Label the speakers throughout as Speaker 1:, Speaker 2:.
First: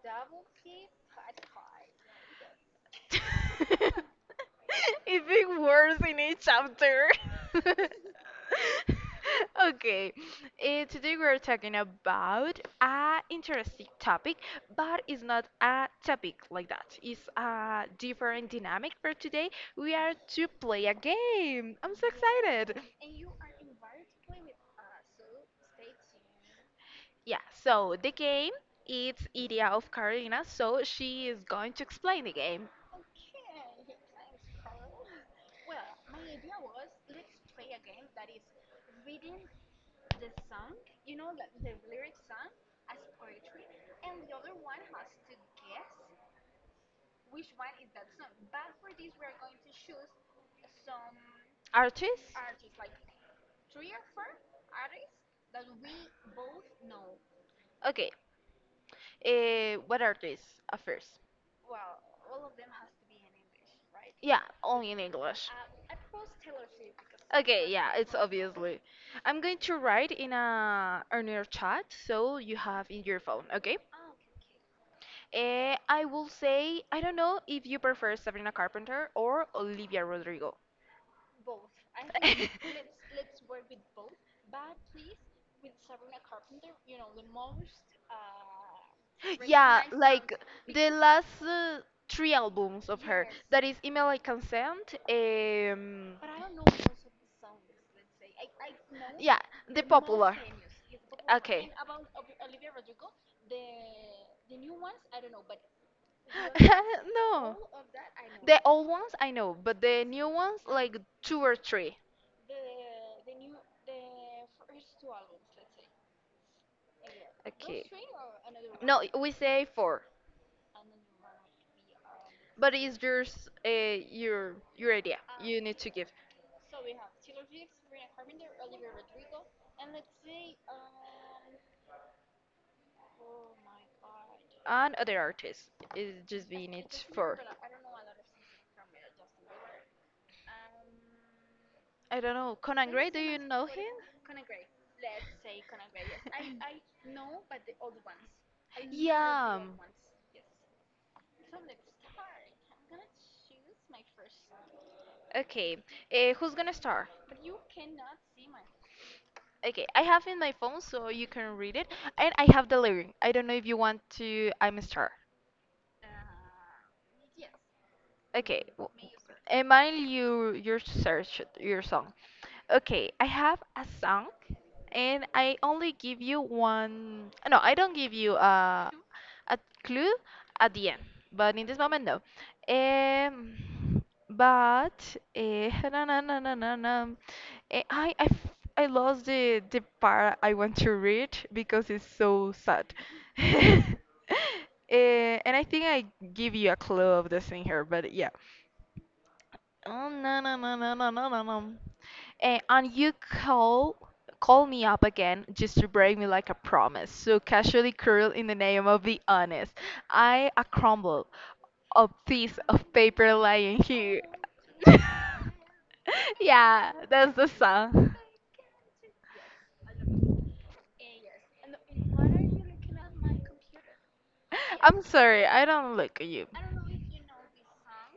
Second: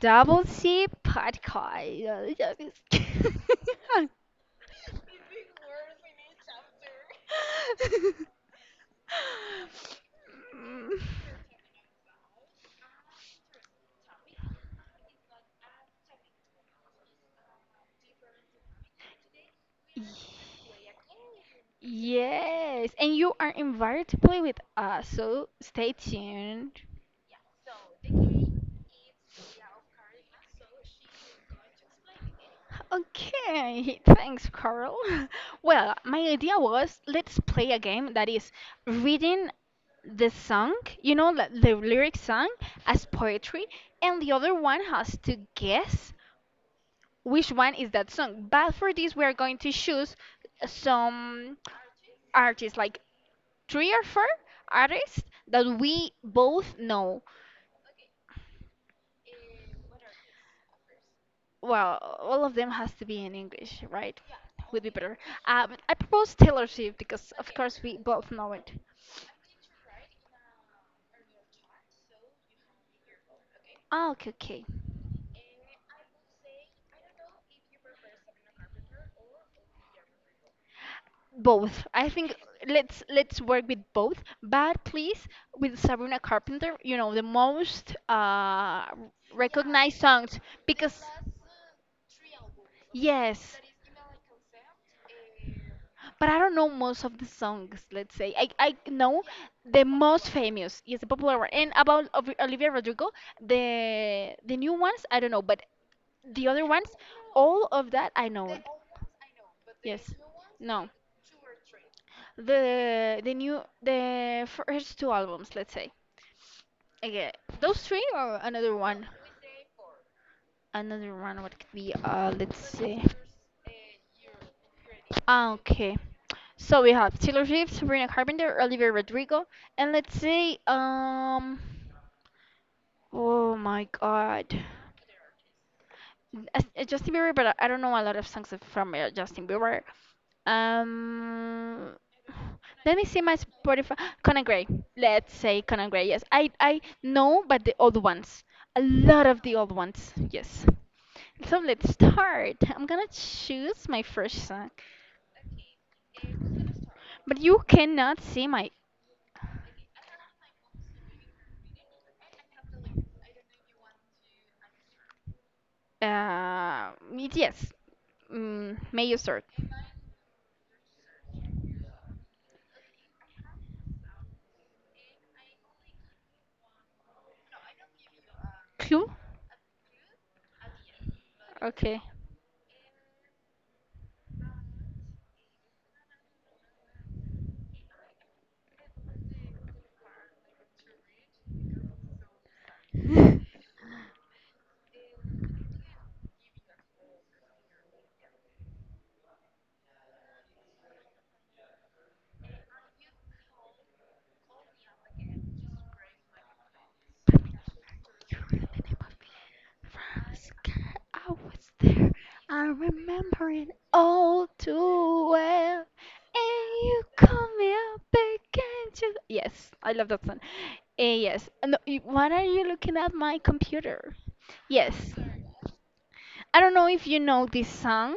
Speaker 1: Double C podcast.
Speaker 2: Even worse in each chapter. okay,
Speaker 1: Mm.
Speaker 2: Today we're talking about a interesting topic, but it's not a topic like that. It's a different dynamic for today. We are to play a game. I'm so excited.
Speaker 1: Yes, and you are invited to play with us, so stay tuned.
Speaker 2: Yeah, so the game it's idea of Carolina, so she is going to explain the game.
Speaker 1: Okay, thanks, Carl. Well, my idea was let's play a game that is reading the song, the lyric song as poetry, and the other one has to guess which one is that song. But for this, we are going to choose some
Speaker 2: Artis?
Speaker 1: artists, like three or four artists that we both know.
Speaker 2: Okay, what are these affairs?
Speaker 1: Well, all of them has to be in English, right?
Speaker 2: Yeah,
Speaker 1: Would be
Speaker 2: only in
Speaker 1: better.
Speaker 2: English.
Speaker 1: I propose Taylor Swift because, of
Speaker 2: Okay,
Speaker 1: course,
Speaker 2: yeah,
Speaker 1: we
Speaker 2: it's
Speaker 1: both know it.
Speaker 2: obviously. I'm going to write in a earlier chat, so you have in your phone, okay?
Speaker 1: Oh, okay, okay.
Speaker 2: I will say, I don't know if you prefer Sabrina Carpenter or Olivia Rodrigo.
Speaker 1: Both. I think let's let's work with both, but please with Sabrina Carpenter, the most
Speaker 2: Yeah,
Speaker 1: recognized
Speaker 2: like
Speaker 1: songs
Speaker 2: the
Speaker 1: because
Speaker 2: last three albums of her.
Speaker 1: yes.
Speaker 2: That is Email I Consent.
Speaker 1: But I don't know most of the songs, let's say. I know
Speaker 2: Yeah, the
Speaker 1: the most
Speaker 2: popular.
Speaker 1: famous, yes, the popular one.
Speaker 2: Okay.
Speaker 1: And about Olivia Rodrigo, the new ones, I don't know, but the other ones,
Speaker 2: No.
Speaker 1: all of that I know
Speaker 2: The
Speaker 1: it.
Speaker 2: old ones I know, but the
Speaker 1: Yes.
Speaker 2: new ones
Speaker 1: No.
Speaker 2: like 2 or 3.
Speaker 1: The first two albums, let's say. Okay. Those
Speaker 2: Okay.
Speaker 1: three or another
Speaker 2: No,
Speaker 1: one?
Speaker 2: we say four,
Speaker 1: Another one what could be let's
Speaker 2: but it's
Speaker 1: see.
Speaker 2: yours, your idea.
Speaker 1: Ah,
Speaker 2: You need to
Speaker 1: okay.
Speaker 2: give.
Speaker 1: So we have Taylor Swift, Sabrina Carpenter, Olivia Rodrigo, and let's say oh my god.
Speaker 2: And other artists, it just be need
Speaker 1: Justin Bieber,
Speaker 2: four.
Speaker 1: but I don't know a lot of songs from Justin Bieber. Um,
Speaker 2: I don't know. Conan
Speaker 1: let me
Speaker 2: Gray, do
Speaker 1: see my
Speaker 2: you know him?
Speaker 1: Spotify. Conan Gray. Let's say Conan Gray. Yes, I know, but the old ones. A lot of the
Speaker 2: Yeah.
Speaker 1: old ones. Yes. So let's start. I'm gonna choose my first song,
Speaker 2: Okay, who's gonna start?
Speaker 1: but you cannot see my
Speaker 2: Okay, I have in my phone so you can read it, and I have the lyric. I don't know if you want to. I'm a star.
Speaker 1: yes.
Speaker 2: Okay,
Speaker 1: Mm,
Speaker 2: w-
Speaker 1: may you start.
Speaker 2: Emile, you your search your song. Okay, I have a song, and I only give you one. No, I don't give you
Speaker 1: Clue.
Speaker 2: a clue at the end, but in this
Speaker 1: Okay.
Speaker 2: moment, no. Um, but I lost the part I want to read because it's so sad. And I think I give you a clue of the thing here, but yeah. Oh no no no no no no no no. And you call me up again just to break me like a promise. So casually curl
Speaker 1: You
Speaker 2: in the
Speaker 1: were the
Speaker 2: name
Speaker 1: name
Speaker 2: of
Speaker 1: of
Speaker 2: the honest.
Speaker 1: me. From
Speaker 2: I a
Speaker 1: scare,
Speaker 2: crumble
Speaker 1: I was
Speaker 2: of
Speaker 1: there.
Speaker 2: piece
Speaker 1: I
Speaker 2: of paper
Speaker 1: remember it
Speaker 2: lying here.
Speaker 1: all too well. And
Speaker 2: Yeah,
Speaker 1: you
Speaker 2: that's the
Speaker 1: call me up
Speaker 2: song.
Speaker 1: again to, yes, I love that song. Yes. No, why are you looking at my computer? Yes.
Speaker 2: I'm sorry, I don't look at you.
Speaker 1: I don't know if you know this song.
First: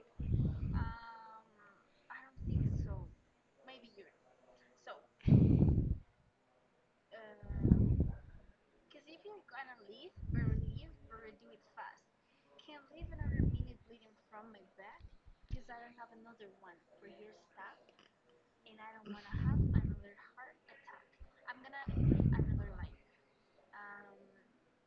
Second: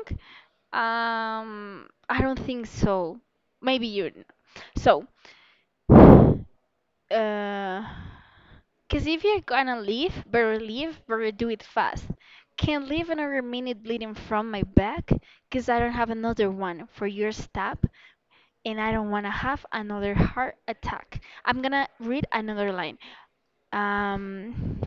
Speaker 1: I don't think so. Maybe you. So, uh, cause if you're gonna leave, better do it fast. Can't leave another minute bleeding from my back, cause I don't have another one for your stab, and I don't wanna have another heart attack. I'm gonna read another line. Um,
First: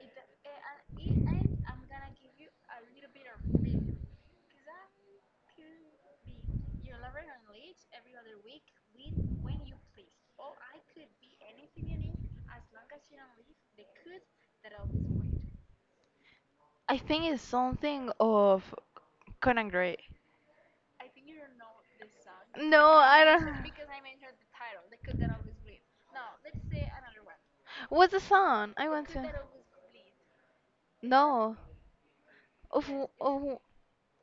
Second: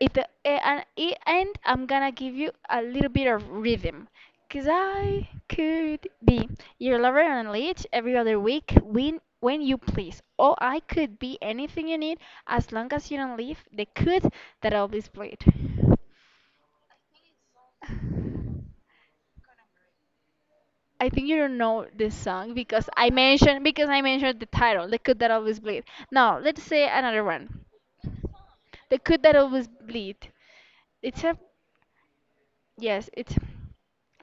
Speaker 1: it, and I'm gonna give you a little bit of rhythm. Cause I could be your lover on a leash every other week when you please. Or I could be anything you need as long as you don't leave the could that always played.
Speaker 2: I think it's something of Conan Gray.
Speaker 1: I think you don't know this song
Speaker 2: No,
Speaker 1: because I
Speaker 2: I don't.
Speaker 1: mentioned because I mentioned the title, the cut that always bleed. Now let's say another one,
Speaker 2: What's the song? I
Speaker 1: the
Speaker 2: want
Speaker 1: cut
Speaker 2: to.
Speaker 1: that always bleed. It's a
Speaker 2: No. Of,
Speaker 1: yes,
Speaker 2: wh-
Speaker 1: it's
Speaker 2: of, wh-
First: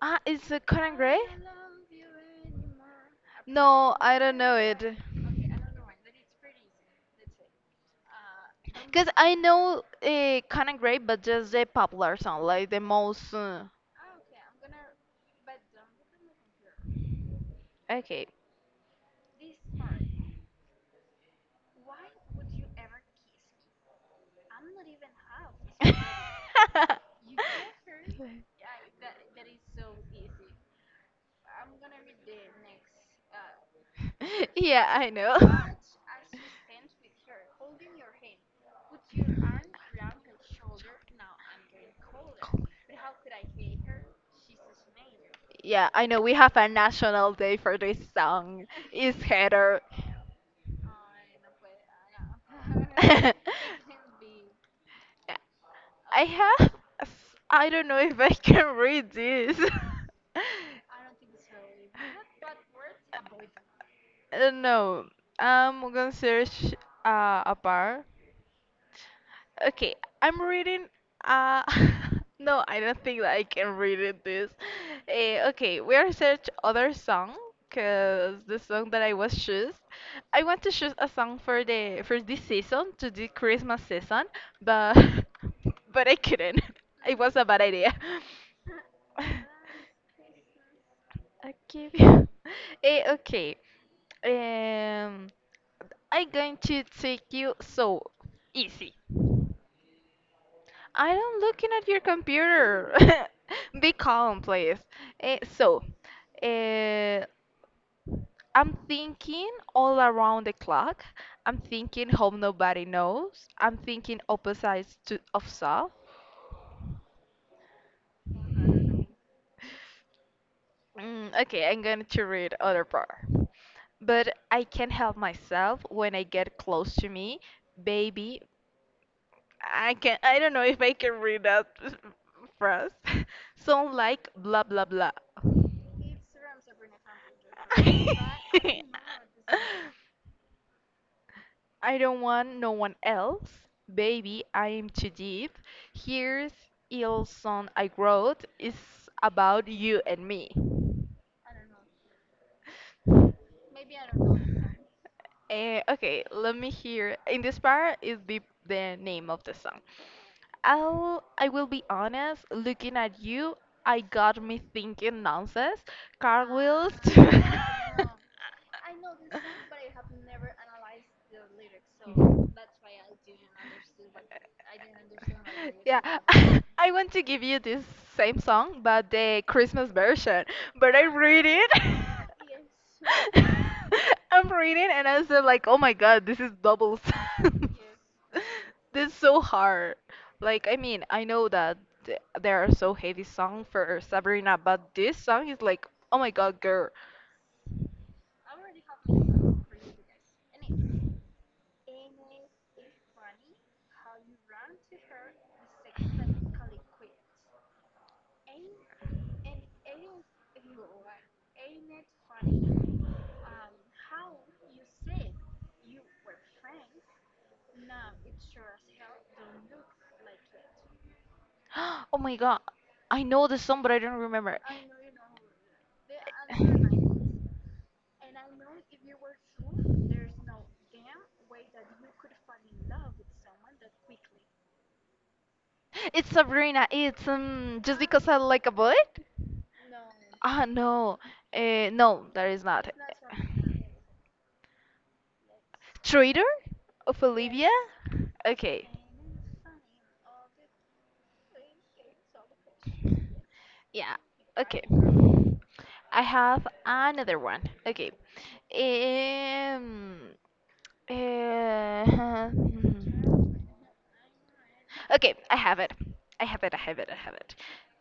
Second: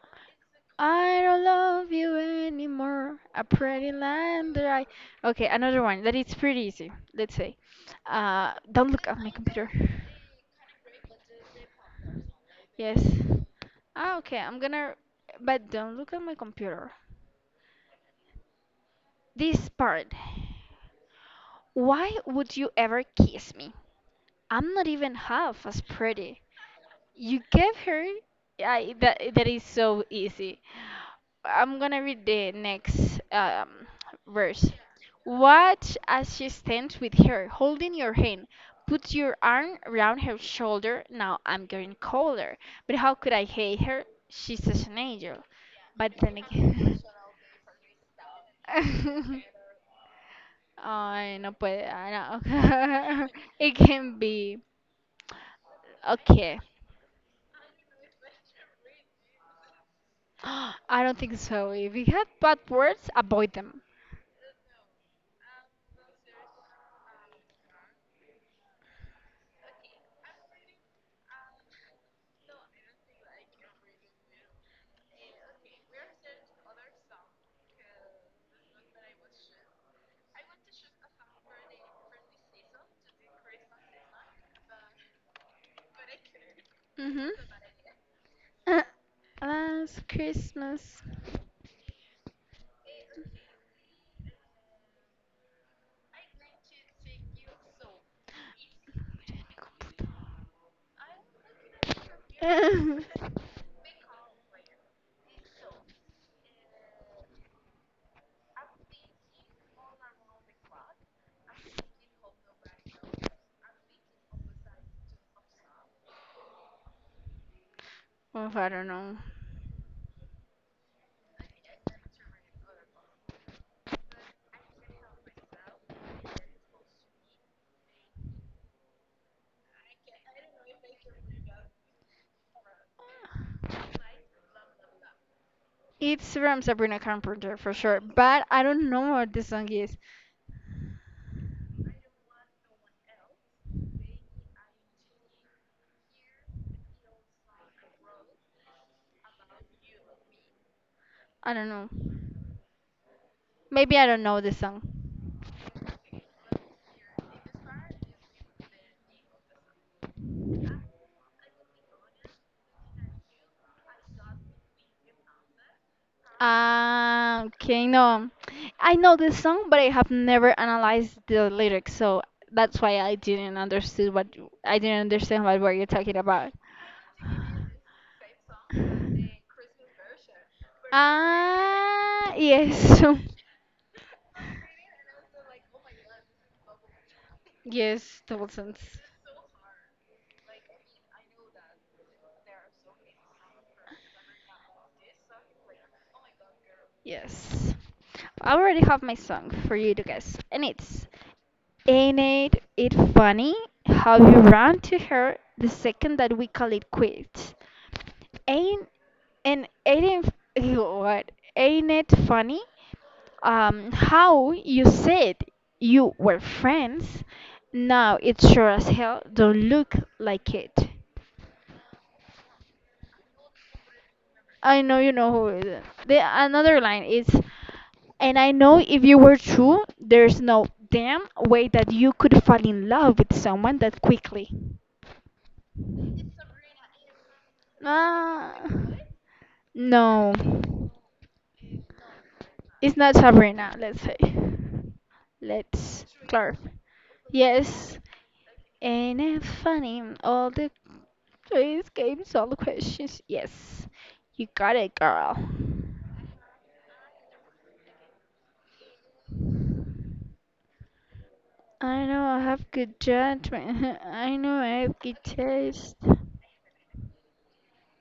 Speaker 2: it's a Conan Gray?
Speaker 1: I don't love you anymore, a pretty
Speaker 2: No, I don't
Speaker 1: line
Speaker 2: know
Speaker 1: that I.
Speaker 2: it.
Speaker 1: Okay, another one that it's pretty easy. Let's say, don't look
Speaker 2: Cause
Speaker 1: at my
Speaker 2: I
Speaker 1: computer.
Speaker 2: know Conan Gray, but just the popular song, like the
Speaker 1: Yes.
Speaker 2: most.
Speaker 1: Ah, okay. I'm gonna, but don't look at my computer.
Speaker 2: Okay.
Speaker 1: This part. Why would you ever kiss me? I'm not even half as pretty. You gave her. I, that is so easy. I'm gonna read the next verse.
Speaker 2: Yeah, I know.
Speaker 1: Watch as she stands with her, holding your hand. Put your arm around her shoulder. Now I'm getting colder, but how could I hate her? She's such an angel.
Speaker 2: Yeah, I
Speaker 1: But
Speaker 2: know we
Speaker 1: then
Speaker 2: have a
Speaker 1: again.
Speaker 2: national day for this song. It's header.
Speaker 1: Ay, no puede. I know.
Speaker 2: I
Speaker 1: It can be. Okay.
Speaker 2: have. I don't know if I can read this.
Speaker 1: I don't think so. If you have bad words,
Speaker 2: Uh,
Speaker 1: avoid them.
Speaker 2: No, I'm gonna search a bar. Okay, I'm reading. Uh, no, I don't think that I can read it this. Okay, we are search other song because the song that I was choose. I want to choose a song for the for this season to the Christmas season, but but I couldn't. It
Speaker 1: Mm-hmm.
Speaker 2: was a bad idea.
Speaker 1: Last Christmas.
Speaker 2: Okay. Eh, okay. Um, I'm going to take you so easy. I am looking at your computer.
Speaker 1: Oof,
Speaker 2: Be calm, please. Eh, so, eh, I'm thinking all around the clock. I'm thinking hope nobody knows. I'm thinking opposites to of self.
Speaker 1: I don't know.
Speaker 2: Mm, okay, I'm going to read other part. But I can't help myself when I get close to me, baby. I can I don't know if I can read that phrase. Sound like blah blah blah.
Speaker 1: It's from Sabrina Carpenter for sure, but I don't know what this song is.
Speaker 2: I don't want no one else. Baby, I am too deep. Here's Ilson I wrote. It's about you and me.
Speaker 1: I don't know. Maybe I don't know this song.
Speaker 2: Okay, let me hear. In this part is the name of the song. I will be honest, looking at you, I got me thinking nonsense. Cartwheels.
Speaker 1: Ah, okay, no. I know the song, but I have never analyzed the lyrics, so that's why I didn't understood I didn't understand what were you
Speaker 2: Yeah,
Speaker 1: talking about.
Speaker 2: I want to give you this same song, but the Christmas version. But I read it.
Speaker 1: Ah, yes.
Speaker 2: I'm reading and I said like, oh my god, this is doubles."
Speaker 1: Yes, thousands.
Speaker 2: This is so hard. Like, I mean, I know that there are so heavy song for Sabrina, but this song is like, oh my god, girl.
Speaker 1: Yes. I already have my song for you to guess, and it's ain't it funny how you ran to her the second that we call it quits. Ain't and ain't it, what? Ain't it funny? How you said you were friends. Now it sure as hell don't look like it.
Speaker 2: Oh my god. I know the song, but I don't remember.
Speaker 1: I know you know who it is. The another line is, and I know if you were true, there's no damn way that you could fall in love with someone that quickly.
Speaker 2: It's Sabrina. It's just because I
Speaker 1: Ah,
Speaker 2: like a boy.
Speaker 1: no.
Speaker 2: Ah no, no, that is not.
Speaker 1: It's not Sabrina, let's say. Let's
Speaker 2: Traitor
Speaker 1: clarify.
Speaker 2: of Olivia.
Speaker 1: Yes.
Speaker 2: Okay.
Speaker 1: And it funny? All the quiz games, all the questions. Yes.
Speaker 2: Yeah.
Speaker 1: You got
Speaker 2: Okay.
Speaker 1: it, girl.
Speaker 2: I have another one. Okay. Um,
Speaker 1: I know I
Speaker 2: uh,
Speaker 1: have good judgment. I know I have good
Speaker 2: Okay, I have it.
Speaker 1: taste.
Speaker 2: I have it. I have it. I have it.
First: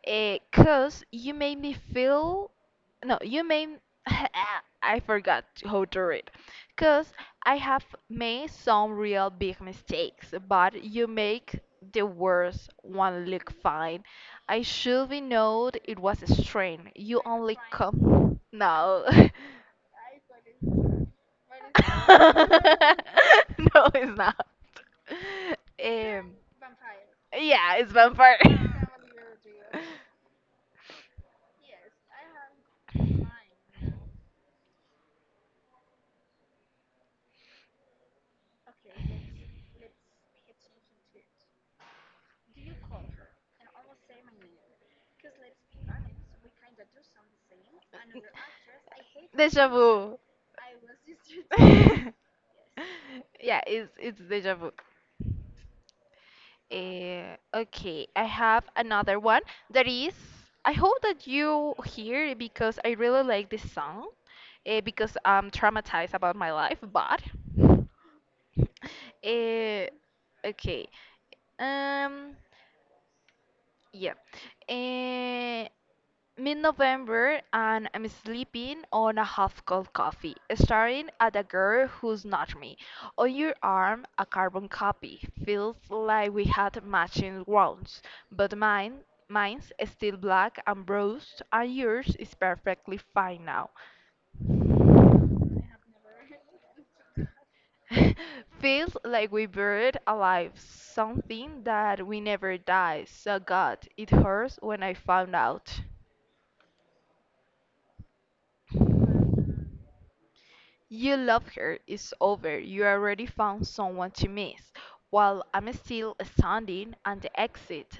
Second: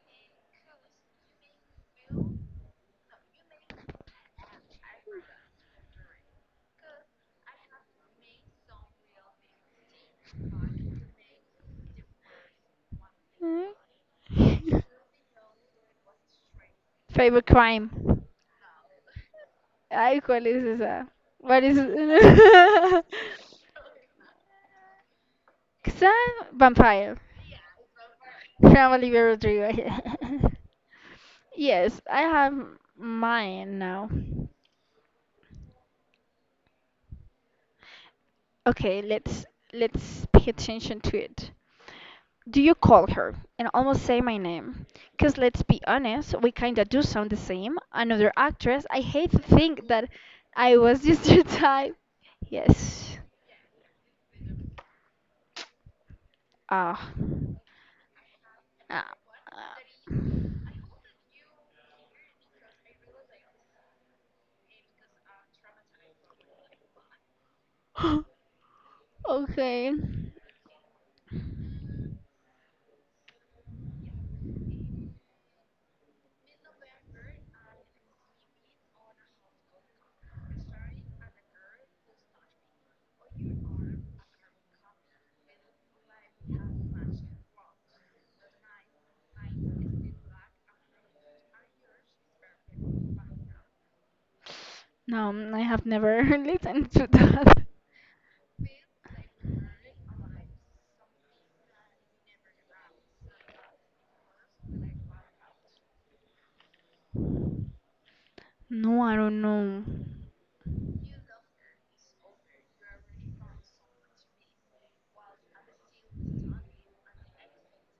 Speaker 2: Cause you made me feel. No, you made. Ah, I forgot how to read. Cause I have made some real big mistakes, but you make the worst one look
Speaker 1: Hmm?
Speaker 2: fine. I should be known it was a strain. You
Speaker 1: Favorite
Speaker 2: only
Speaker 1: crime.
Speaker 2: come. No.
Speaker 1: Ay, ¿cuál es esa? ¿Cuál es?
Speaker 2: No, it's not.
Speaker 1: Quizá
Speaker 2: Um,
Speaker 1: vampire.
Speaker 2: yeah, it's vampire.
Speaker 1: From Olivia Rodrigo. Yes, I have mine now. Okay, let's pay attention to it. Do you call her and almost say my name? Cause let's be honest, we kinda do sound the same. Another actress. I hate to
Speaker 2: Deja
Speaker 1: think
Speaker 2: vu.
Speaker 1: that I was just your type. Yes.
Speaker 2: Yeah, it's deja vu.
Speaker 1: Ah.
Speaker 2: Okay, I have
Speaker 1: Ah.
Speaker 2: another one that is. I hope that you hear it because I really like this song, because I'm traumatized about my life. But
Speaker 1: ah.
Speaker 2: uh,
Speaker 1: Okay.
Speaker 2: okay, um, yeah, uh, Mid-November and I'm sleeping on a half-cold coffee, staring at a girl who's not me. On your arm, a carbon copy. Feels like we had matching wounds, but mine's is still black and bruised, and yours is perfectly fine now.
Speaker 1: No, I have never listened to that.
Speaker 2: Feels like we buried alive something that we never die. So God, it hurts when I found out.
Speaker 1: No, I don't know.
Speaker 2: You love her, it's over. You already found someone to miss. While I'm still standing at the exit.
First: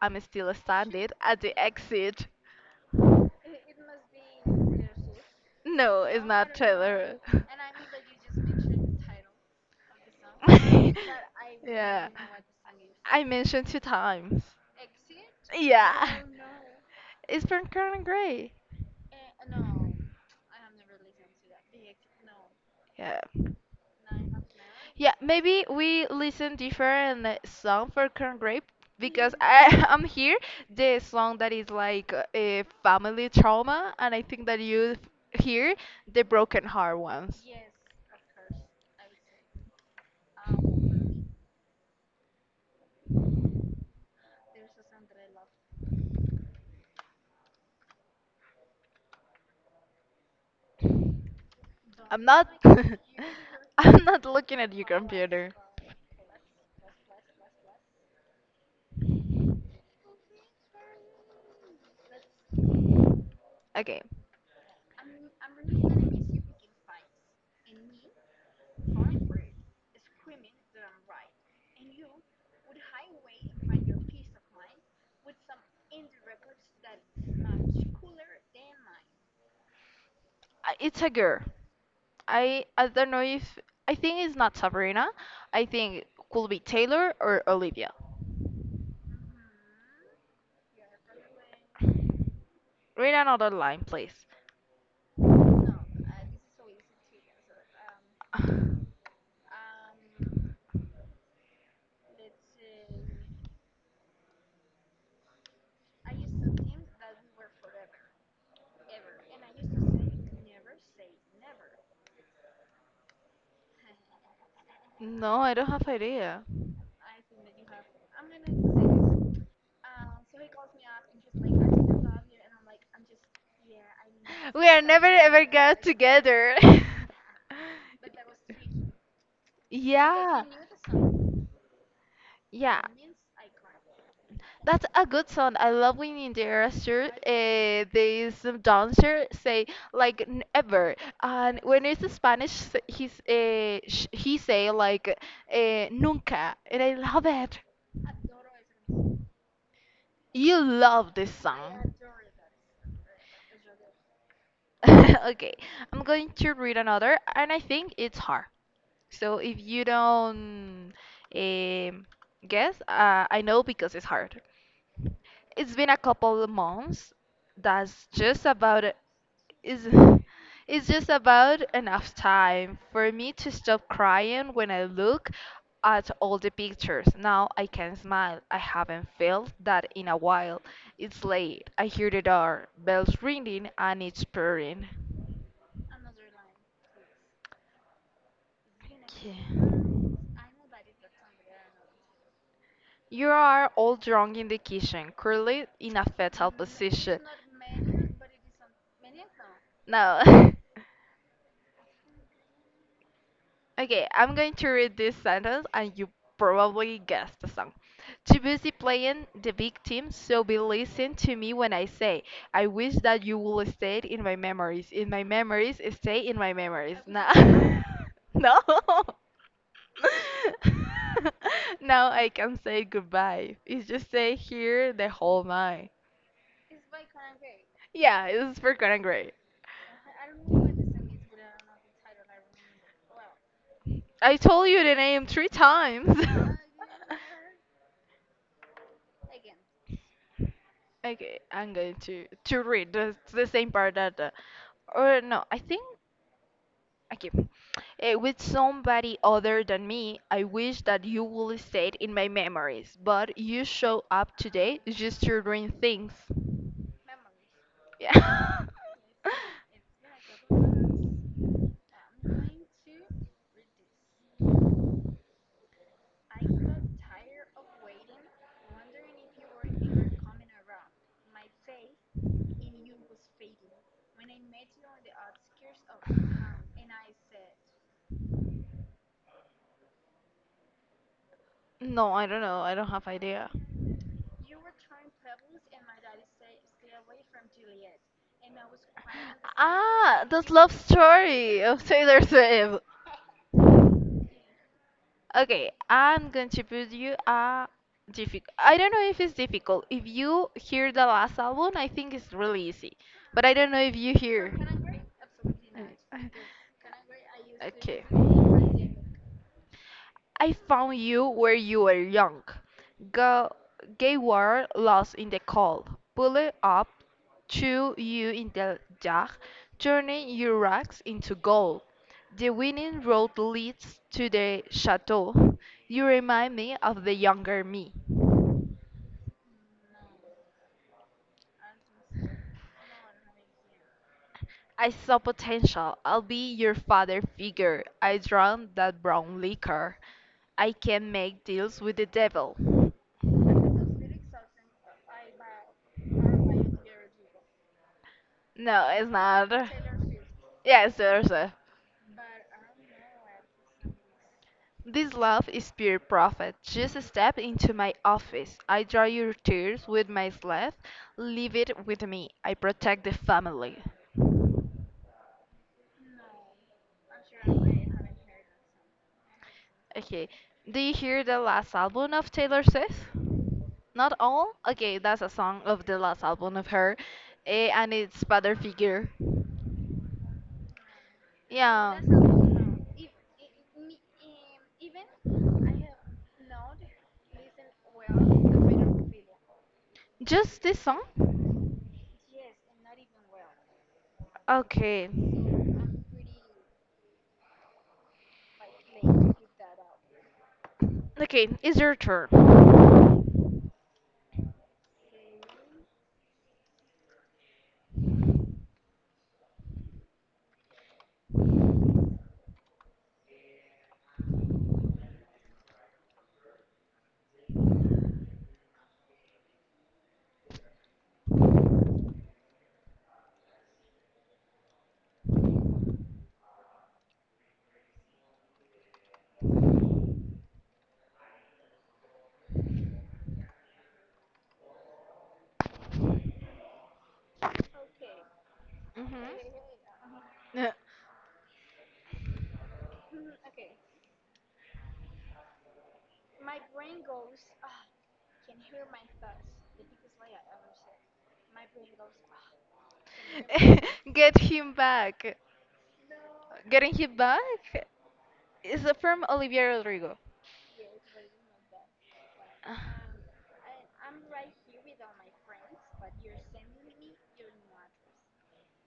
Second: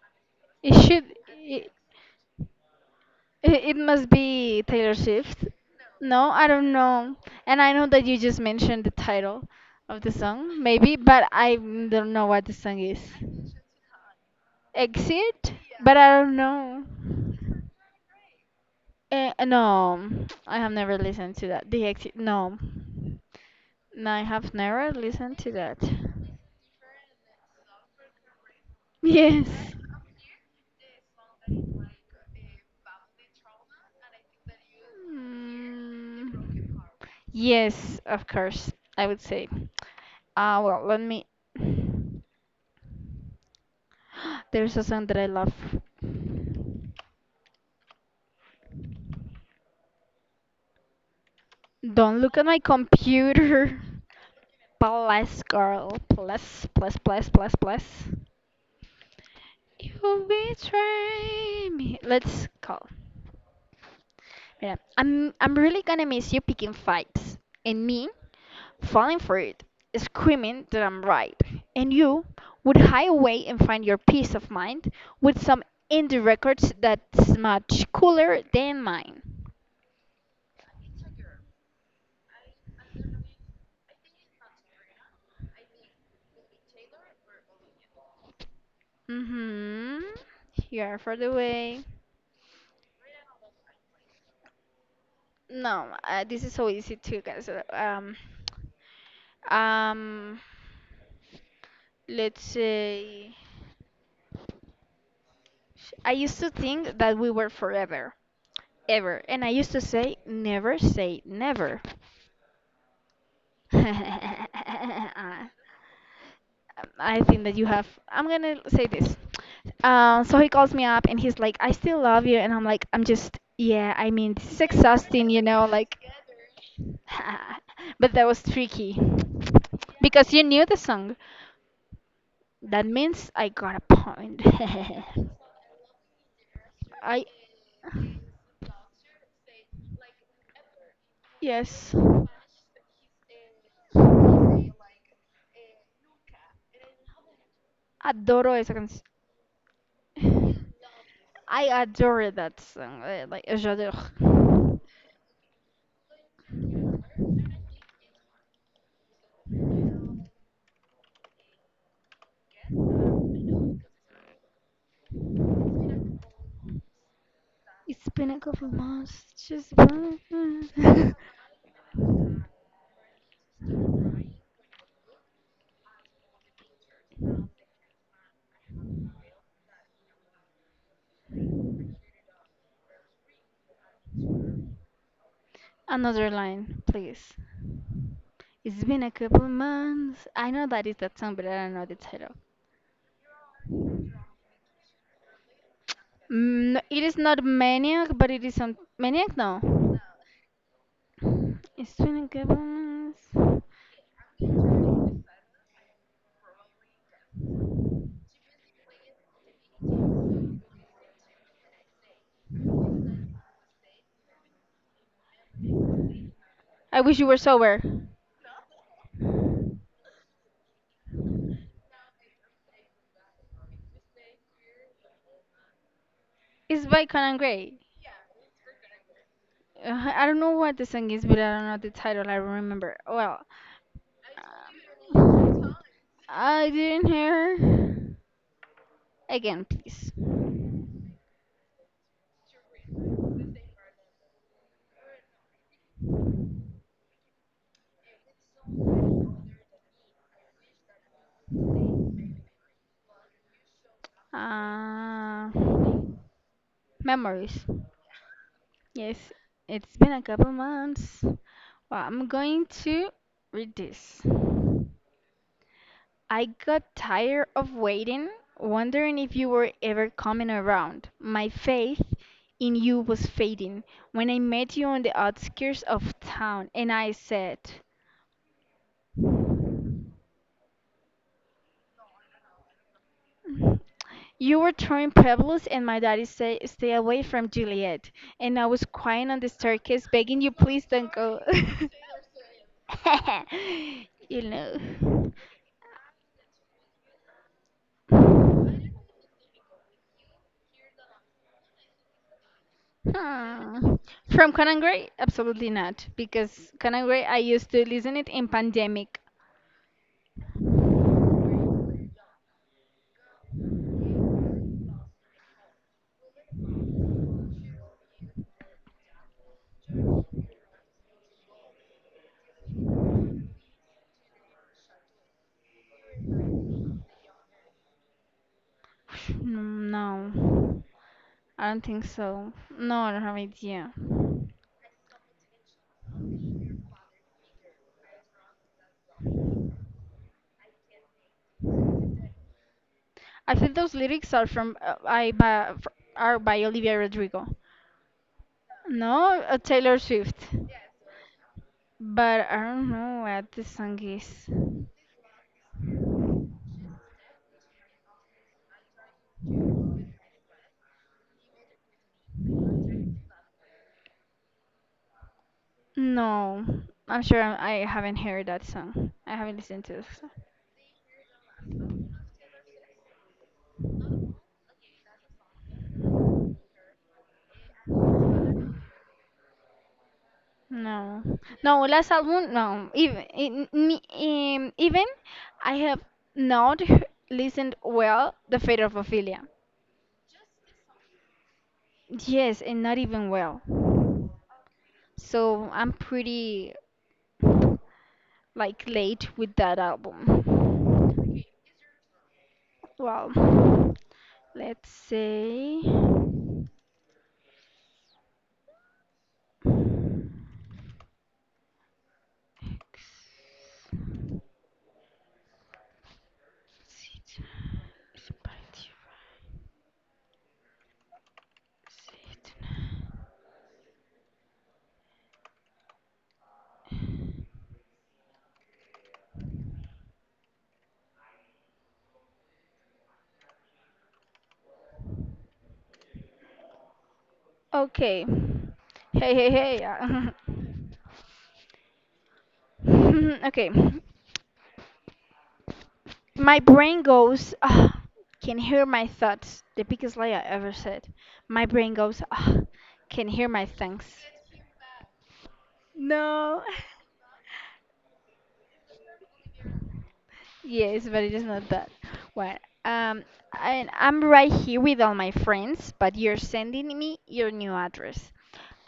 Speaker 2: I'm still
Speaker 1: It should.
Speaker 2: standing at the
Speaker 1: It,
Speaker 2: exit.
Speaker 1: it it must be Taylor Swift.
Speaker 2: No, it's
Speaker 1: No, I
Speaker 2: not
Speaker 1: don't know.
Speaker 2: Taylor.
Speaker 1: And I know that you just mentioned the title of the song, maybe, but I
Speaker 2: Yeah.
Speaker 1: don't know what the song is.
Speaker 2: I mentioned two times.
Speaker 1: Exit? But I
Speaker 2: Yeah.
Speaker 1: don't know.
Speaker 2: It's from Karen Gray.
Speaker 1: No, I have never listened to that. The exit. No,
Speaker 2: Yeah.
Speaker 1: no, I have never
Speaker 2: Yeah,
Speaker 1: listened to
Speaker 2: maybe
Speaker 1: that.
Speaker 2: we listen different song for corn grape because
Speaker 1: Yes.
Speaker 2: I I'm here the song that is like a family trauma and I think that you hear the broken
Speaker 1: Mm,
Speaker 2: heart ones.
Speaker 1: yes, of course. I would say. Ah, well, let me. There's a song that I love. Don't
Speaker 2: I'm
Speaker 1: look at
Speaker 2: not
Speaker 1: my computer.
Speaker 2: I'm not looking at your
Speaker 1: Plus,
Speaker 2: computer.
Speaker 1: girl. Plus, plus, plus, plus, plus. You betray me. Let's call.
Speaker 2: Okay.
Speaker 1: Mira, I'm really gonna miss you picking fights and me falling for it, screaming that I'm right, and you would hide away and find your peace of mind with some indie records that's much cooler than mine.
Speaker 2: It's a girl. I don't know if I think it's not Sabrina. I think it could be Taylor or Olivia.
Speaker 1: Mm-hmm. Here for the way.
Speaker 2: Read another line, please.
Speaker 1: No, this is so easy too, guys. Um, let's say. I used to think that we were forever, ever, and I used to say, never say never.
Speaker 2: No, I don't have idea.
Speaker 1: I think that you have. I'm gonna say this. So he calls me up and he's like, I still love you. And I'm like, I'm just, yeah, I mean, this is
Speaker 2: We are never
Speaker 1: exhausting, you
Speaker 2: ever
Speaker 1: know,
Speaker 2: got
Speaker 1: like,
Speaker 2: together.
Speaker 1: but that was tricky because you
Speaker 2: Yeah,
Speaker 1: knew the song.
Speaker 2: yeah.
Speaker 1: That means I got a point.
Speaker 2: That's a good song. I love when in the answer,
Speaker 1: I.
Speaker 2: this dancer say like never, and when
Speaker 1: Yes,
Speaker 2: it's Spanish, he say like nunca, and I love it.
Speaker 1: adoro esa canción.
Speaker 2: You love this
Speaker 1: I
Speaker 2: song.
Speaker 1: adore that song. Like, j'adore.
Speaker 2: Okay, I'm going to read another, and I think it's hard. So if you don't um, guess, I know because it's hard. It's been a couple of months. That's
Speaker 1: It's been a
Speaker 2: just
Speaker 1: couple
Speaker 2: about it.
Speaker 1: months. Just
Speaker 2: Is it's just about enough time for me to stop crying when I look at all the pictures. Now I can smile. I haven't felt that in a while. It's late. I hear the door bells ringing and it's purring.
Speaker 1: another line, please. It's been a
Speaker 2: Okay.
Speaker 1: couple months. I know that is that song, but I don't know the title.
Speaker 2: You are all drunk in the kitchen, curled in a fetal
Speaker 1: Mm, no, it is
Speaker 2: position.
Speaker 1: not Maniac, but it is on Maniac. No,
Speaker 2: No.
Speaker 1: it's been a couple months.
Speaker 2: Okay, I'm going to read this sentence and you probably guessed the song. Too busy playing the victim, so be listening to me when I say, I wish that you will stay in my memories. In my memories, stay in my memories.
Speaker 1: I wish
Speaker 2: No.
Speaker 1: you were sober.
Speaker 2: No. Now I can say goodbye. It's just say here the whole night.
Speaker 1: It's by Conan Gray.
Speaker 2: Yeah, it's for gonna great.
Speaker 1: I don't know what the song is, but I don't know the title. I don't remember. Well,
Speaker 2: I told you the name 3 times.
Speaker 1: I didn't hear. Again, please.
Speaker 2: Okay, I'm going to read the same part that or no, I think okay. With somebody other than me, I wish that you will stay in my memories, but you show up today just to
Speaker 1: Uh,
Speaker 2: ruin things.
Speaker 1: memories.
Speaker 2: Yeah.
Speaker 1: Yes, it's been a couple months. Well, I'm going to read this. I got tired of waiting, wondering if you were ever coming around. My faith in you was fading when I met you on the outskirts of town, and I said,
Speaker 2: No, I don't know. I don't have idea.
Speaker 1: you were throwing pebbles, and my daddy said, stay away from Juliet. And I was crying on the staircase,
Speaker 2: Ah,
Speaker 1: begging
Speaker 2: this
Speaker 1: you,
Speaker 2: love
Speaker 1: please don't go.
Speaker 2: story of Taylor Swift.
Speaker 1: You know.
Speaker 2: Okay, I'm going to put you a. I don't know if it's difficult. If you hear the last album, I think it's really easy. But I don't know if
Speaker 1: Hmm.
Speaker 2: you
Speaker 1: From
Speaker 2: hear.
Speaker 1: Conan Gray? Absolutely not,
Speaker 2: Uh,
Speaker 1: because Conan Gray, I used to
Speaker 2: Okay.
Speaker 1: listen it in pandemic.
Speaker 2: I found you where you were young. Go, gay war lost in the cold. Pull it up Two you in the dark, turning your rags into gold. The winning road leads to the chateau. You remind me of the younger me.
Speaker 1: Mm, no, I don't think so. No, I don't have idea.
Speaker 2: I saw potential. I'll be your father figure. I drowned that brown liquor. I can make deals with the devil.
Speaker 1: I think those lyrics are from I by, are by Olivia Rodrigo.
Speaker 2: No, it's
Speaker 1: No,
Speaker 2: not.
Speaker 1: Taylor Swift.
Speaker 2: Yes, there's
Speaker 1: But I don't know what the song is.
Speaker 2: This love is pure profit. Just step into my office. I dry your tears with my sleeve. Leave it with me. I protect the family.
Speaker 1: No, I'm sure I haven't heard that song. I haven't listened to it.
Speaker 2: Okay. Do you hear the last album of Taylor Swift? Not all? Okay, that's a song of the last album of her. And it's Father Figure.
Speaker 1: No, no,
Speaker 2: Yeah.
Speaker 1: last album, no. Even in, even I have not listened well the Fate of Ophelia.
Speaker 2: Just this song?
Speaker 1: Yes, and not even well.
Speaker 2: Okay.
Speaker 1: So I'm pretty like late with that album.
Speaker 2: Okay, it's your turn.
Speaker 1: Well, let's say. Okay. Hey, hey,
Speaker 2: Hmm
Speaker 1: hey. Okay. My brain goes, "Ugh," can hear my thoughts. The biggest lie I ever said. My brain goes, "Ugh," can hear my things.
Speaker 2: Get him back.
Speaker 1: No.
Speaker 2: Getting him back is from Olivia Rodrigo.
Speaker 1: Yes, but it is not that. Well,
Speaker 2: Ah,
Speaker 1: um, and I'm right here with all my friends, but you're sending me your new address.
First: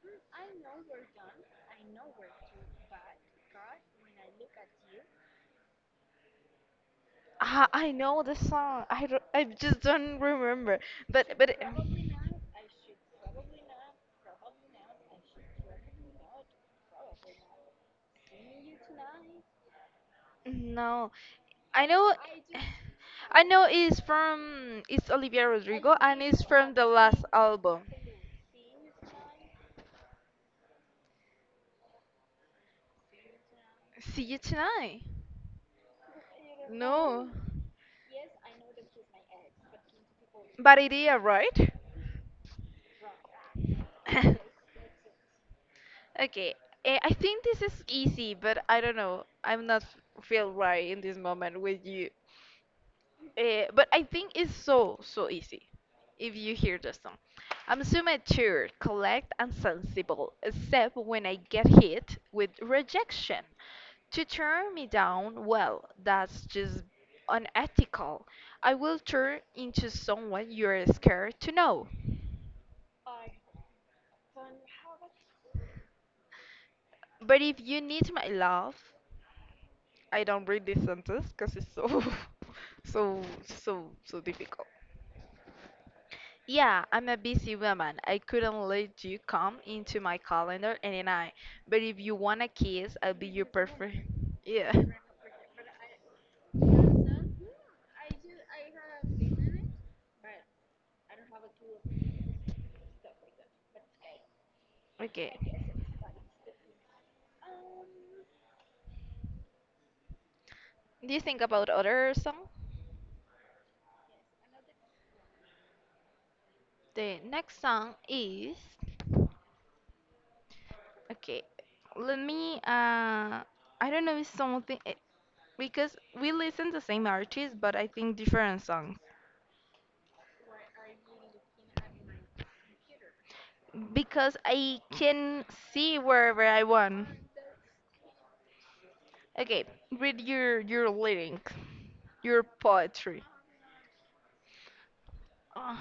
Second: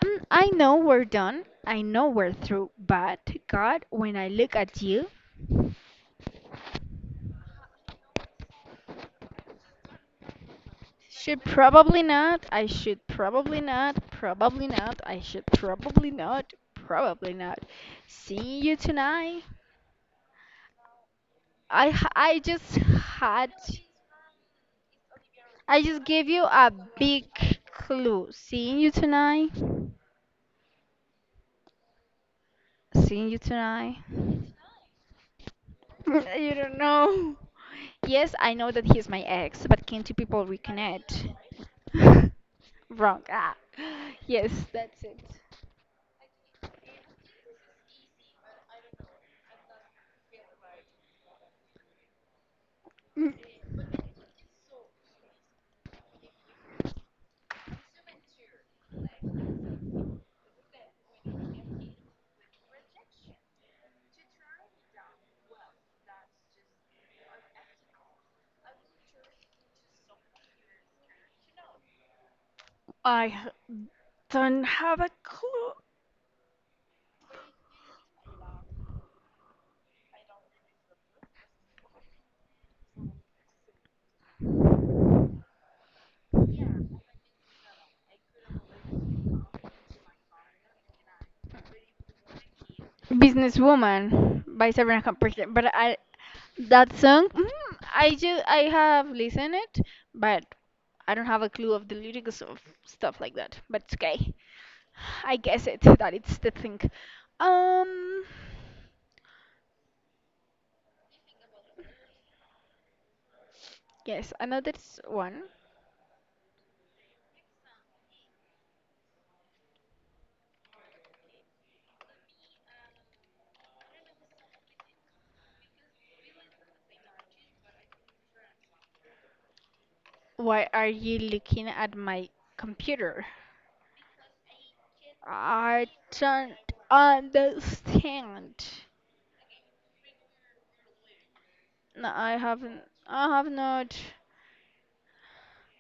Speaker 1: Mm, I know we're done. I know we're through, but God, when I look at you,
Speaker 2: Ah, I know the song. I just don't remember.
Speaker 1: should
Speaker 2: But
Speaker 1: probably not. I should probably not. Probably not. I should probably not. Probably not. See you tonight.
Speaker 2: No, I
Speaker 1: I h-
Speaker 2: know.
Speaker 1: I just
Speaker 2: I
Speaker 1: had
Speaker 2: know it's from it's Olivia
Speaker 1: I
Speaker 2: Rodrigo
Speaker 1: just
Speaker 2: and
Speaker 1: gave you
Speaker 2: it's
Speaker 1: a
Speaker 2: from the
Speaker 1: big
Speaker 2: last album.
Speaker 1: clue. Seeing you tonight. Seeing you tonight.
Speaker 2: See you tonight.
Speaker 1: You don't
Speaker 2: No,
Speaker 1: know. Yes, I know that he's my ex, but can two people
Speaker 2: but it is
Speaker 1: reconnect?
Speaker 2: right.
Speaker 1: Wrong. Ah. Yes, that's it.
Speaker 2: Okay, I think this is easy, but I don't know. I'm not feel right in this moment with you.
Speaker 1: Mm,
Speaker 2: But I think it's so easy if you hear the song. I'm so mature, collect, and sensible, except when I get hit with rejection. To turn me down, well, that's just unethical. I will turn into someone you're scared to know.
Speaker 1: I don't have a clue.
Speaker 2: But if you need my love, I don't read this sentence because it's so so so difficult. Yeah, I'm a busy woman. I couldn't let you come into my calendar any night. But if you want a kiss, I'll be your perfect.
Speaker 1: Businesswoman by
Speaker 2: Yeah.
Speaker 1: Sabrina Carpenter. But I that song, I have listened it, but I don't have a clue of the lyrics of stuff like that. But it's okay. I
Speaker 2: Okay.
Speaker 1: guess it that it's the thing. Um,
Speaker 2: Do you think about other song?
Speaker 1: yes, another one.
Speaker 2: The next song is okay. Let me I don't know if something because we listen the same artist but I think different songs
Speaker 1: Why are you looking at my computer?
Speaker 2: because I can
Speaker 1: I
Speaker 2: see wherever
Speaker 1: don't
Speaker 2: I want.
Speaker 1: understand.
Speaker 2: Okay, read your lyrics,
Speaker 1: No, I
Speaker 2: your
Speaker 1: haven't.
Speaker 2: poetry.
Speaker 1: I have not.
Speaker 2: Uh,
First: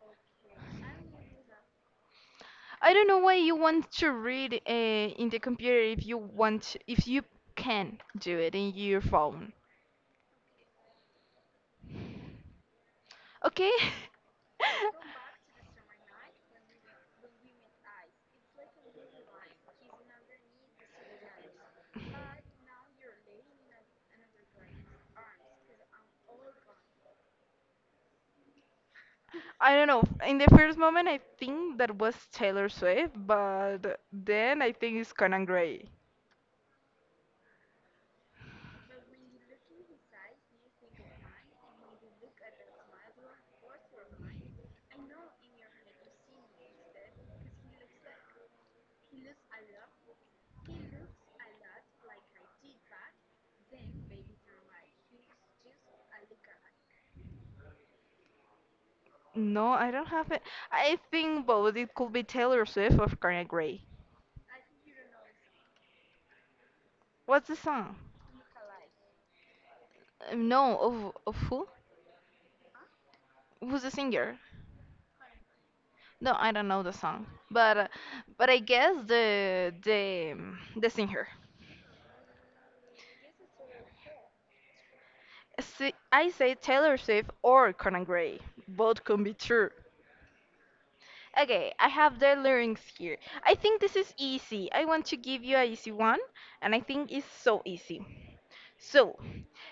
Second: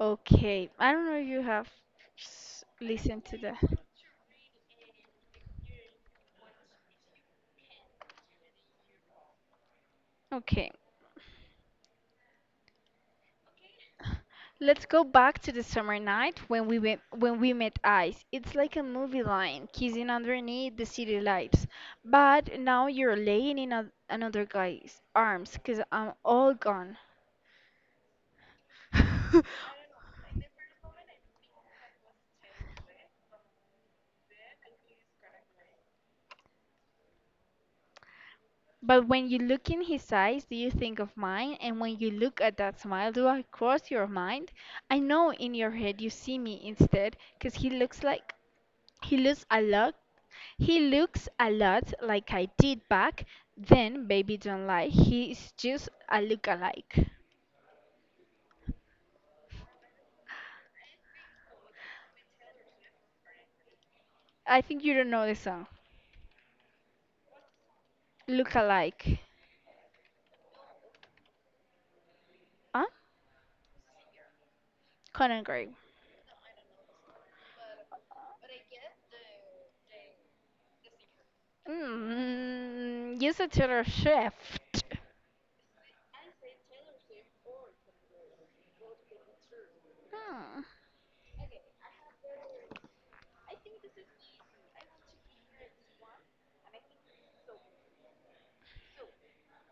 Speaker 1: Okay, I don't know if you have
Speaker 2: I don't know
Speaker 1: listened
Speaker 2: why
Speaker 1: to
Speaker 2: you
Speaker 1: that.
Speaker 2: want to read in the computer if you want to, if you can do it in your phone.
Speaker 1: Okay,
Speaker 2: Okay?
Speaker 1: let's go back to the summer night when we met eyes. It's like a movie line, kissing underneath the city lights. But now you're laying in another guy's arms, I'm all gone.
Speaker 2: I don't know. In the first moment, I think that was Taylor Swift, but then I think it's Conan Gray.
Speaker 1: But when you look in his eyes, do you think of mine? And when you look at that smile, do I cross your mind? I know in your head you see me instead, 'cause he looks like he looks a lot. He looks a lot like I did back then, baby, don't lie. He is just a look-alike.
Speaker 2: No, I don't have it. I think both. It could be Taylor Swift or Conan Gray.
Speaker 1: I think you don't know the song.
Speaker 2: What's the song?
Speaker 1: Look-alike.
Speaker 2: No, of who?
Speaker 1: Huh?
Speaker 2: Who's the singer?
Speaker 1: Conan Gray.
Speaker 2: No, I don't know the song, but but I guess the the singer.
Speaker 1: Mm, use a Taylor Swift.
Speaker 2: See, I say Taylor Swift or Conan Gray. Both can be true.
Speaker 1: Hmm.
Speaker 2: Okay, I have the lyrics here. I think this is easy. I want to give you an easy one, and I think it's so easy. So,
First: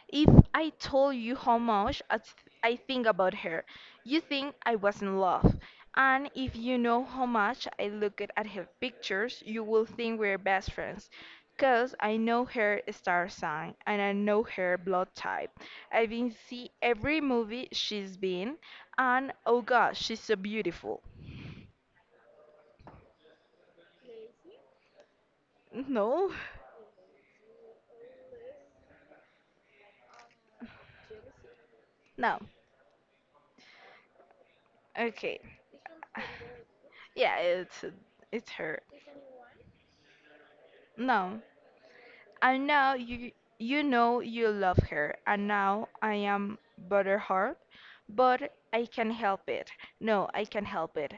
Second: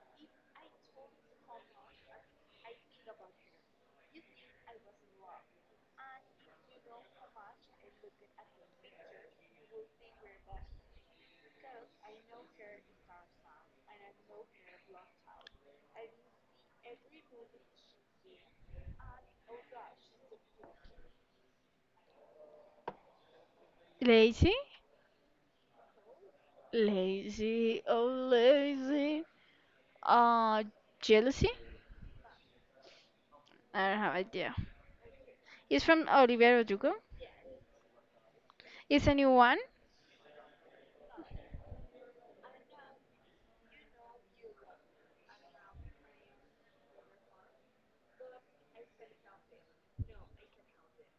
Speaker 2: if I told you how much I think about her, you think I was in love. And if you know how much I looked at her pictures, you will think we're best friends. Cause I know her star sign and I know her blood type. I've been see every movie she's been and oh gosh, she's so beautiful.
Speaker 1: Lazy?
Speaker 2: No.
Speaker 1: Lazy, oh lazy. Uh, Jealousy?
Speaker 2: No.
Speaker 1: I don't have idea.
Speaker 2: Okay.
Speaker 1: It's from Olivia Rodrigo.
Speaker 2: Yeah, it's her.
Speaker 1: It's a new one?
Speaker 2: No. And now you know you love her and now I am butterheart, but I can help it. No, I can help it.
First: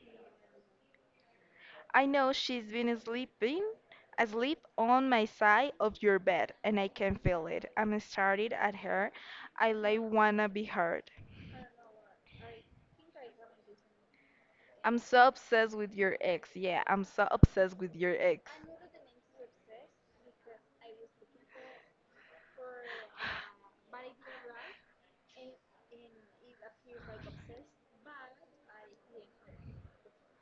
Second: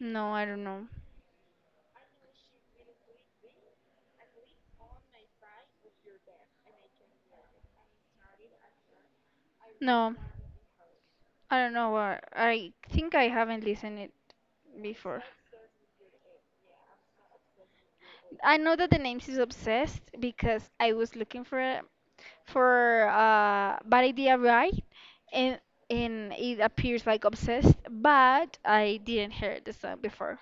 Speaker 1: No, I don't know.
Speaker 2: I know she's been sleeping asleep on my side of your bed and I can feel it. I'm started at her. I like
Speaker 1: No,
Speaker 2: wanna be hurt.
Speaker 1: I don't know where. I think I haven't listened it
Speaker 2: I'm
Speaker 1: before.
Speaker 2: so obsessed with your ex. Yeah, I'm so obsessed with your ex.
Speaker 1: I know that the name is obsessed because I was looking for for bad idea right and it appears like obsessed, but I didn't hear the song before.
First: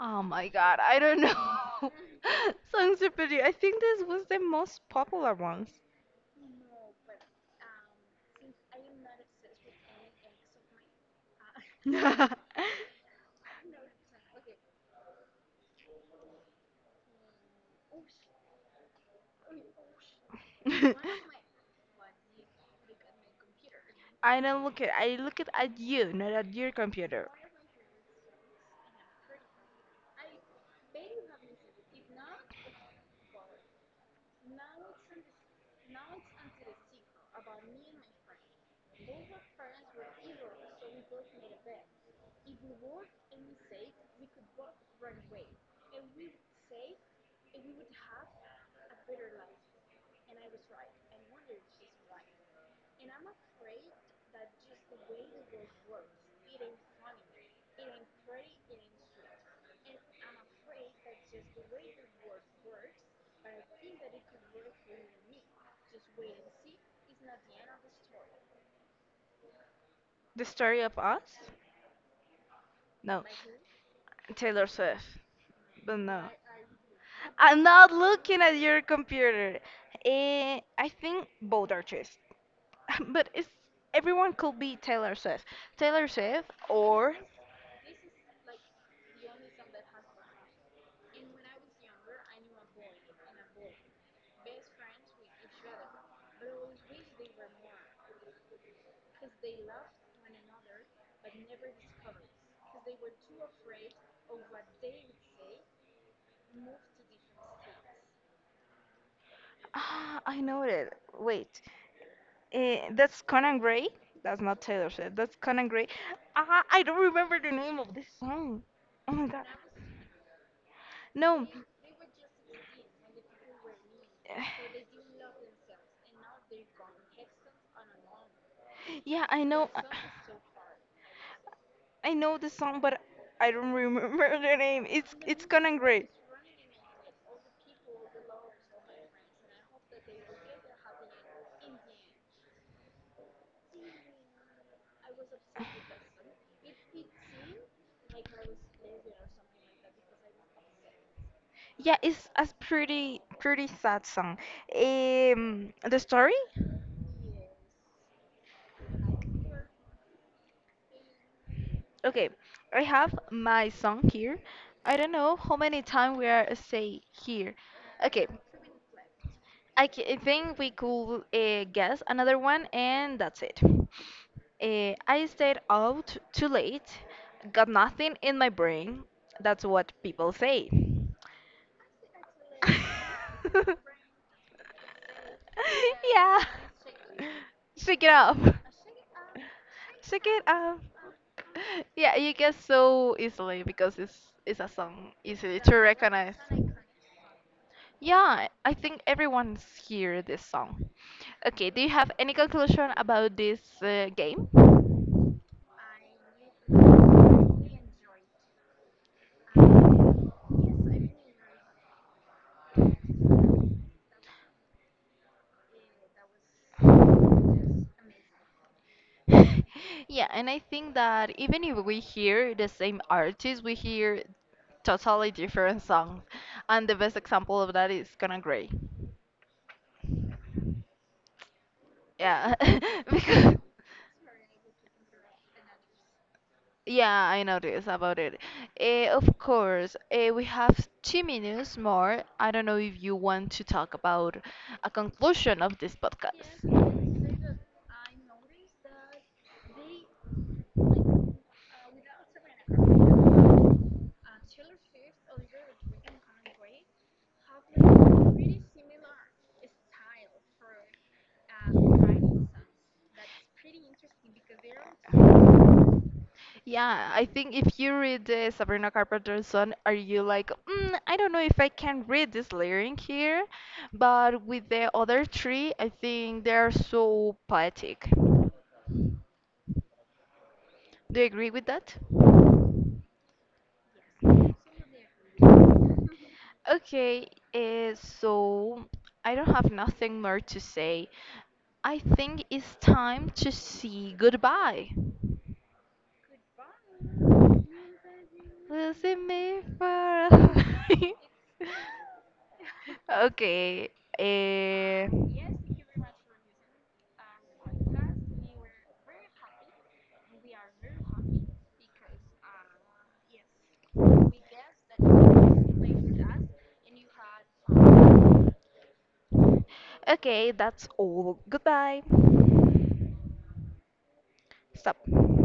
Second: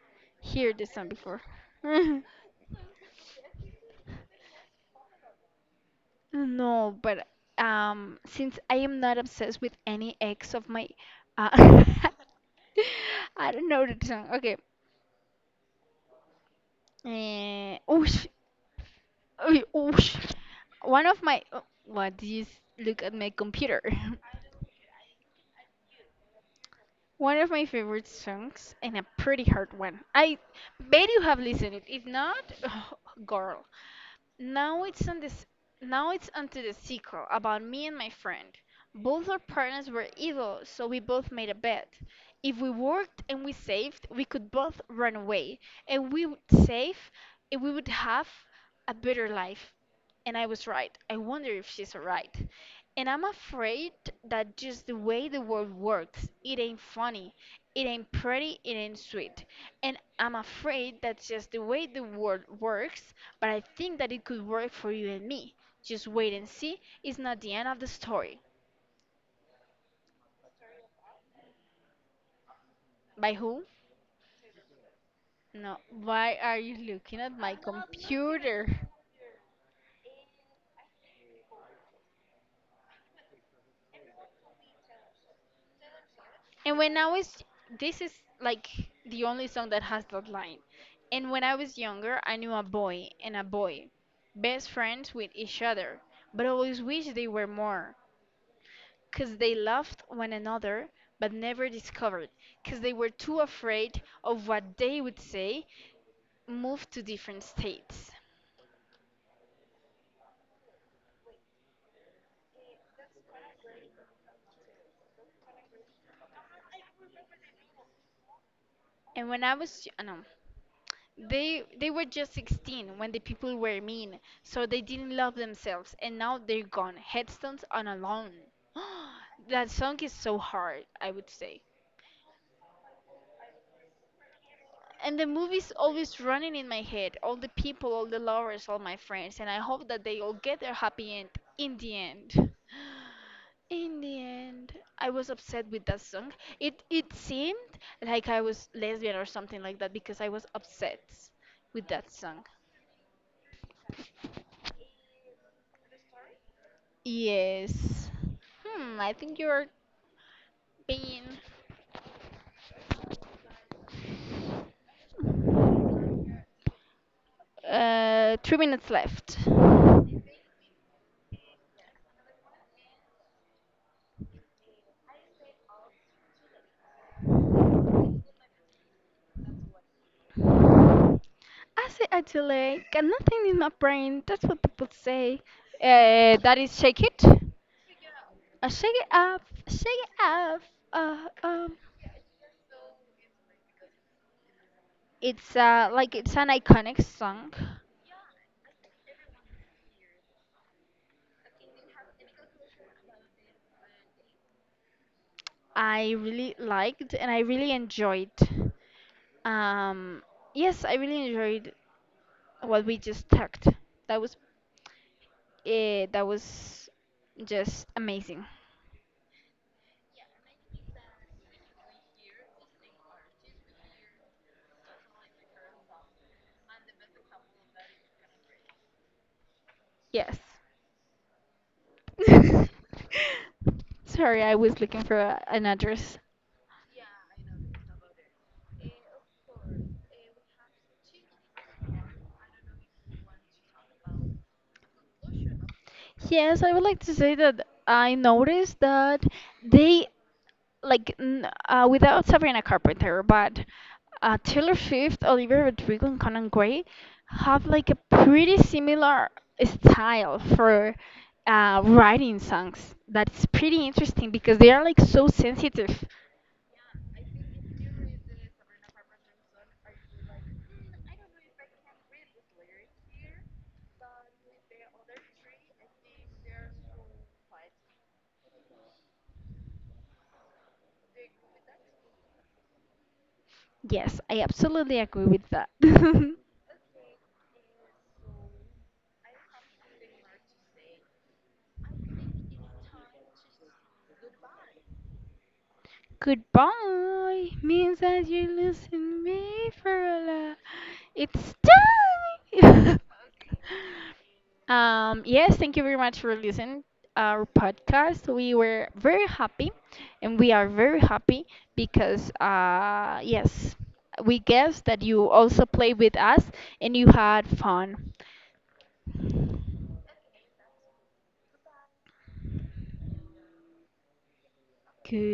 Speaker 2: Oh my
Speaker 1: Hear
Speaker 2: god,
Speaker 1: the
Speaker 2: I
Speaker 1: song
Speaker 2: don't
Speaker 1: before.
Speaker 2: know. Songs of Pity. I think this was the most popular ones.
Speaker 1: No, but since I am not obsessed with any ex of my, uh,
Speaker 2: I
Speaker 1: I don't know the song. Okay. Oosh, uy, oosh. One of my, oh, what did you look at my computer?
Speaker 2: don't look at I look at you, not at your computer.
Speaker 1: One of my favorite songs and a pretty hard one. I bet you have listened it. If not, girl, now it's on this. Now it's onto the sequel about me and my friend. Both our partners were evil, so we both made a bet. If we worked and we saved, we could both run away, and we would save, and we would have a better life. And I was right. I wonder if she's right. And I'm afraid that just the way the world works, it ain't funny, it ain't pretty, it ain't sweet. And I'm afraid that's just the way the world works, but I think that it could work for you and me. Just wait and see. It's not the end of the story.
Speaker 2: The story of us? No.
Speaker 1: By who?
Speaker 2: Taylor Swift.
Speaker 1: No,
Speaker 2: But no.
Speaker 1: why are you looking at my
Speaker 2: I'm not looking at
Speaker 1: computer?
Speaker 2: your computer. Eh, I think both are artists. But it's everyone could be Taylor Swift. Taylor Swift
Speaker 1: And when I
Speaker 2: or
Speaker 1: was, This is like the only song that has that line. And when I was younger, I knew a boy and a boy, best friends with each other, but always wished they were more. 'Cause they loved one another, but never discovered. 'Cause they were too afraid of what they would say, moved to different states.
Speaker 2: ah, I know it. Wait, that's Conan Gray. That's not Taylor Swift. That's Conan Gray. Ah, I don't remember the name of this song. Oh my
Speaker 1: And when
Speaker 2: god.
Speaker 1: I was, y- no,
Speaker 2: No.
Speaker 1: They were just 16 when the people were mean, so they didn't love themselves, and now they're gone, headstones and alone.
Speaker 2: Yeah, I
Speaker 1: That
Speaker 2: know.
Speaker 1: song is so hard, I would say.
Speaker 2: I know the song, but I don't remember the name. It's
Speaker 1: And the
Speaker 2: it's
Speaker 1: movie's
Speaker 2: Conan Gray.
Speaker 1: always running in my head. All the people, all the lovers, all my friends, and I hope that they all get their happy end in the end. In the end, I was upset with that song. It seemed like I was lesbian or something like that because I was upset with
Speaker 2: Yeah,
Speaker 1: that
Speaker 2: it's
Speaker 1: song.
Speaker 2: a pretty sad song. The story?
Speaker 1: Yes. Hmm, I think you're being
Speaker 2: Okay, I have my song here. I don't know how many time we are say here. Okay,
Speaker 1: uh 3 minutes left.
Speaker 2: I think we could guess another one and that's it. I stayed out too late, got nothing in my brain. That's what people say.
Speaker 1: I say I delay, got nothing in my brain. That's what people say.
Speaker 2: Yeah.
Speaker 1: That is shake it.
Speaker 2: Shake it up.
Speaker 1: I shake it up, shake it
Speaker 2: Shake it
Speaker 1: up.
Speaker 2: up.
Speaker 1: Uh, um,
Speaker 2: Yeah, you get so easily because it's a song
Speaker 1: it's
Speaker 2: easily to
Speaker 1: like
Speaker 2: recognize.
Speaker 1: it's an iconic song.
Speaker 2: Yeah, I think everyone's hear this song. Okay, do you have any conclusion about this game?
Speaker 1: I really liked and I really enjoyed. Um, yes, I really enjoyed what we just talked. That was that was just amazing.
Speaker 2: Yeah, and I think that even if we hear the same artist, we hear totally different songs. And the best example of that is Gonna Grey.
Speaker 1: Yes.
Speaker 2: Yeah, because
Speaker 1: Sorry, I was looking for an address.
Speaker 2: yeah, I noticed about it. Eh, of course, eh, we have 2 minutes more. I don't know if you want to talk about a conclusion of this
Speaker 1: Yes, I would like to
Speaker 2: podcast.
Speaker 1: say that I noticed that they like without Sabrina Carpenter, but Taylor Swift, Olivia Rodrigo, and Conan Gray have like a pretty similar style for writing songs. That's pretty interesting because they are like so sensitive.
Speaker 2: Yeah, I think if you read the Sabrina Carpenter's song, are you like, mm, I don't know if I can read this lyric here, but with the other three, I think they are so poetic. Do you agree with that?
Speaker 1: Yes, I absolutely agree with that.
Speaker 2: Okay, so I don't have nothing more to say. I think it's time to see goodbye.
Speaker 1: Goodbye means that you're
Speaker 2: Was it
Speaker 1: losing
Speaker 2: me
Speaker 1: me
Speaker 2: for
Speaker 1: for a lot.
Speaker 2: a-
Speaker 1: It's time.
Speaker 2: Okay. eh,
Speaker 1: Yes, thank you very much for listening our podcast. We were very happy, and we are very happy because yes, we guess that you also played with us and you had fun.
Speaker 2: okay, that's all. Goodbye.
Speaker 1: Good.
Speaker 2: Stop.